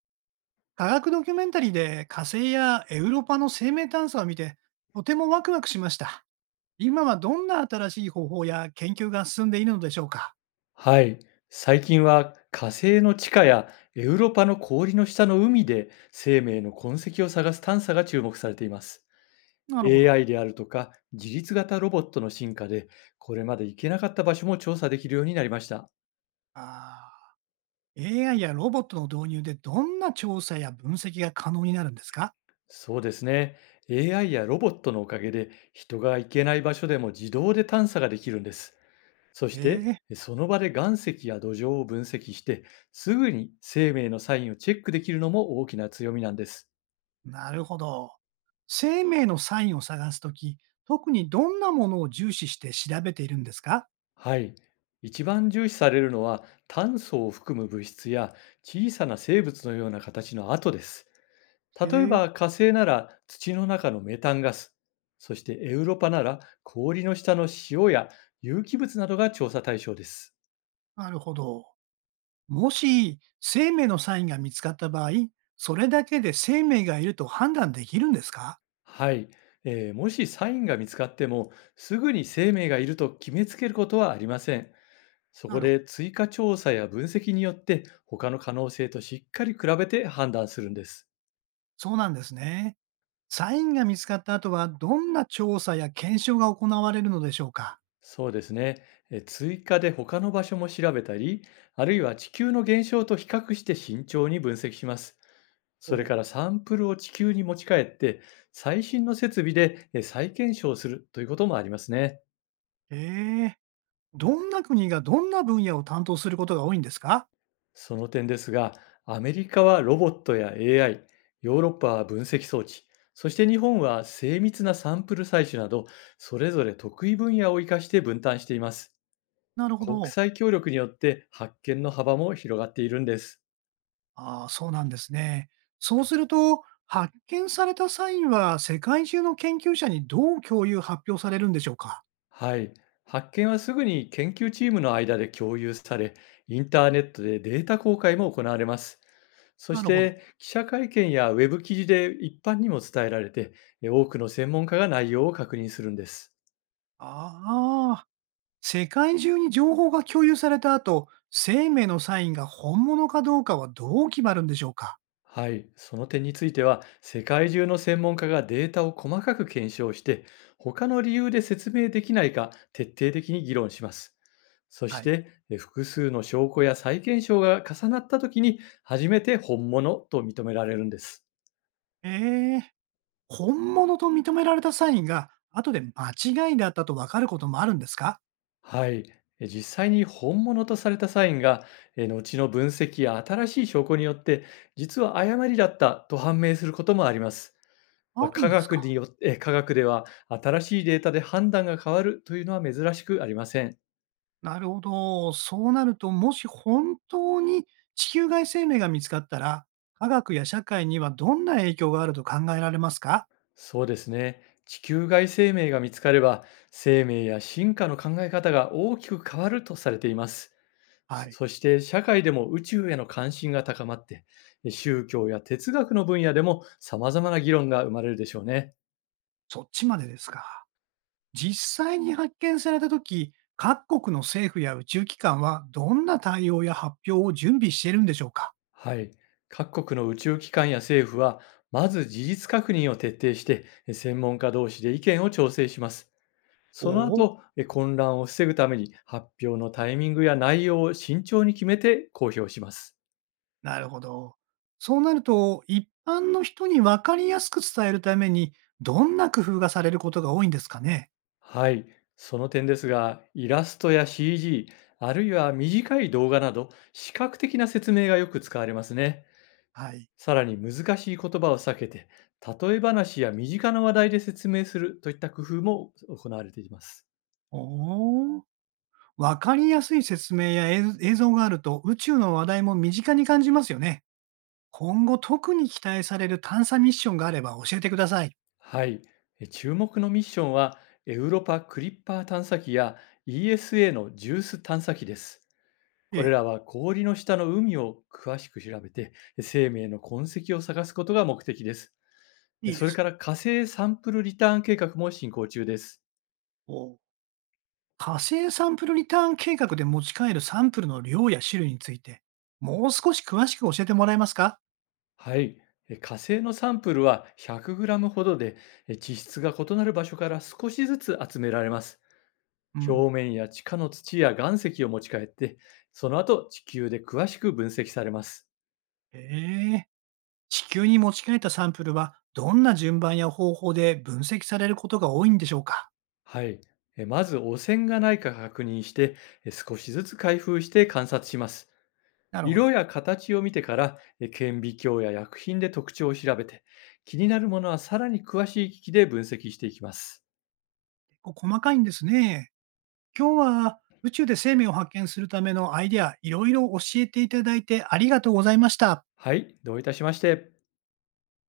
科学ドキュメンタリーで火星やエウロパの生命探査を見て、とてもワクワクしました。今はどんな新しい方法や研究が進んでいるのでしょうか？はい、最近は火星の地下やエウロパの氷の下の海で生命の痕跡を探す探査が注目されています。なるほど。AI であるとか自律型ロボットの進化でこれまで行けなかった場所も調査できるようになりました。ああ、AI やロボットの導入でどんな調査や分析が可能になるんですか？そうですね。AI やロボットのおかげで人が行けない場所でも自動で探査ができるんです。そしてええ。その場で岩石や土壌を分析して、すぐに生命のサインをチェックできるのも大きな強みなんです。なるほど。生命のサインを探すとき、特にどんなものを重視して調べているんですか？はい。一番重視されるのは炭素を含む物質や、小さな生物のような形の跡です。へ例ええ、ば火星なら土の中のメタンガス、そしてエウロパなら氷の下の塩や有機物などが調査対象です。なるほど。もし生命のサインが見つかった場合、それだけで生命がいると判断できるんですか？はい。もしサインが見つかってもすぐに生命がいると決めつけることはありません。そなこるほど。で追加調査や分析によって他の可能性としっかり比べて判断するんです。そうなんですね。サインが見つかった後は、どんな調査や検証が行われるのでしょうか？そうですね。追加で他の場所も調べたり、あるいは地球の現象と比較して慎重に分析します。おそれう。からサンプルを地球に持ち帰って、最新の設備で再検証するということもありますね。ええ。どんな国がどんな分野を担当することが多いんですか？その点ですが、アメリカはロボットや AI、ヨーロッパは分析装置、そして日本は精密なサンプル採取など、それぞれ得意分野を生かして分担しています。なるほ国ど。際協力によって発見の幅も広がっているんです。ああ、そうなんですね。そうすると、発見されたサインは世界中の研究者にどう共有発表されるんでしょうか？はい。発見はすぐに研究チームの間で共有され、インターネットでデータ公開も行われます。そなしるほど。て記者会見やウェブ記事で一般にも伝えられて、多くの専門家が内容を確認するんです。ああ。世界中に情報が共有された後、生命のサインが本物かどうかはどう決まるんでしょうか？はい、その点については、世界中の専門家がデータを細かく検証して、他の理由で説明できないか徹底的に議論します。そはしい。て、複数の証拠や再検証が重なったときに、初めて本物と認められるんです。えー本物と認められたサインが後で間違いだったとわかることもあるんですか？はい、実際に本物とされたサインが、後の分析や新しい証拠によって、実は誤りだったと判明することもあります。まああ、るん科です学か？によって科学では新しいデータで判断が変わるというのは珍しくありません。なるほど。そうなると、もし本当に地球外生命が見つかったら、科学や社会にはどんな影響があると考えられますか？そうですね。地球外生命が見つかれば、生命や進化の考え方が大きく変わるとされています。はそい。そして社会でも宇宙への関心が高まって、宗教や哲学の分野でも様々な議論が生まれるでしょうね。そっちまでですか。実際に発見されたとき、各国の政府や宇宙機関はどんな対応や発表を準備しているんでしょうか？はい。各国の宇宙機関や政府は、まず事実確認を徹底して、専門家同士で意見を調整します。おそのお、後、混乱を防ぐために発表のタイミングや内容を慎重に決めて公表します。なるほど。そうなると、一般の人に分かりやすく伝えるために、どんな工夫がされることが多いんですかね？はい、その点ですが、イラストや CG、あるいは短い動画など、視覚的な説明がよく使われますね。はい。さらに難しい言葉を避けて、例え話や身近な話題で説明するといった工夫も行われています。おお、分かりやすい説明や映像があると、宇宙の話題も身近に感じますよね。今後特に期待される探査ミッションがあれば教えてください。はい、注目のミッションは、エウロパクリッパー探査機や ESA のジュース探査機です。えこれえ、らは氷の下の海を詳しく調べて、生命の痕跡を探すことが目的です。いいでそれすかね。ら火星サンプルリターン計画も進行中です。おお。火星サンプルリターン計画で持ち帰るサンプルの量や種類について、もう少し詳しく教えてもらえますか？はい。火星のサンプルは 100g ほどで、地質が異なる場所から少しずつ集められます。うん。表面や地下の土や岩石を持ち帰って、その後地球で詳しく分析されます。へえ。地球に持ち帰ったサンプルは、どんな順番や方法で分析されることが多いんでしょうか？はい。まず汚染がないか確認して、少しずつ開封して観察します。なるほ色ど。や形を見てから、顕微鏡や薬品で特徴を調べて、気になるものはさらに詳しい機器で分析していきます。こう細かいんですね。今日は宇宙で生命を発見するためのアイデア、いろいろ教えていただいてありがとうございました。はい、どういたしまして。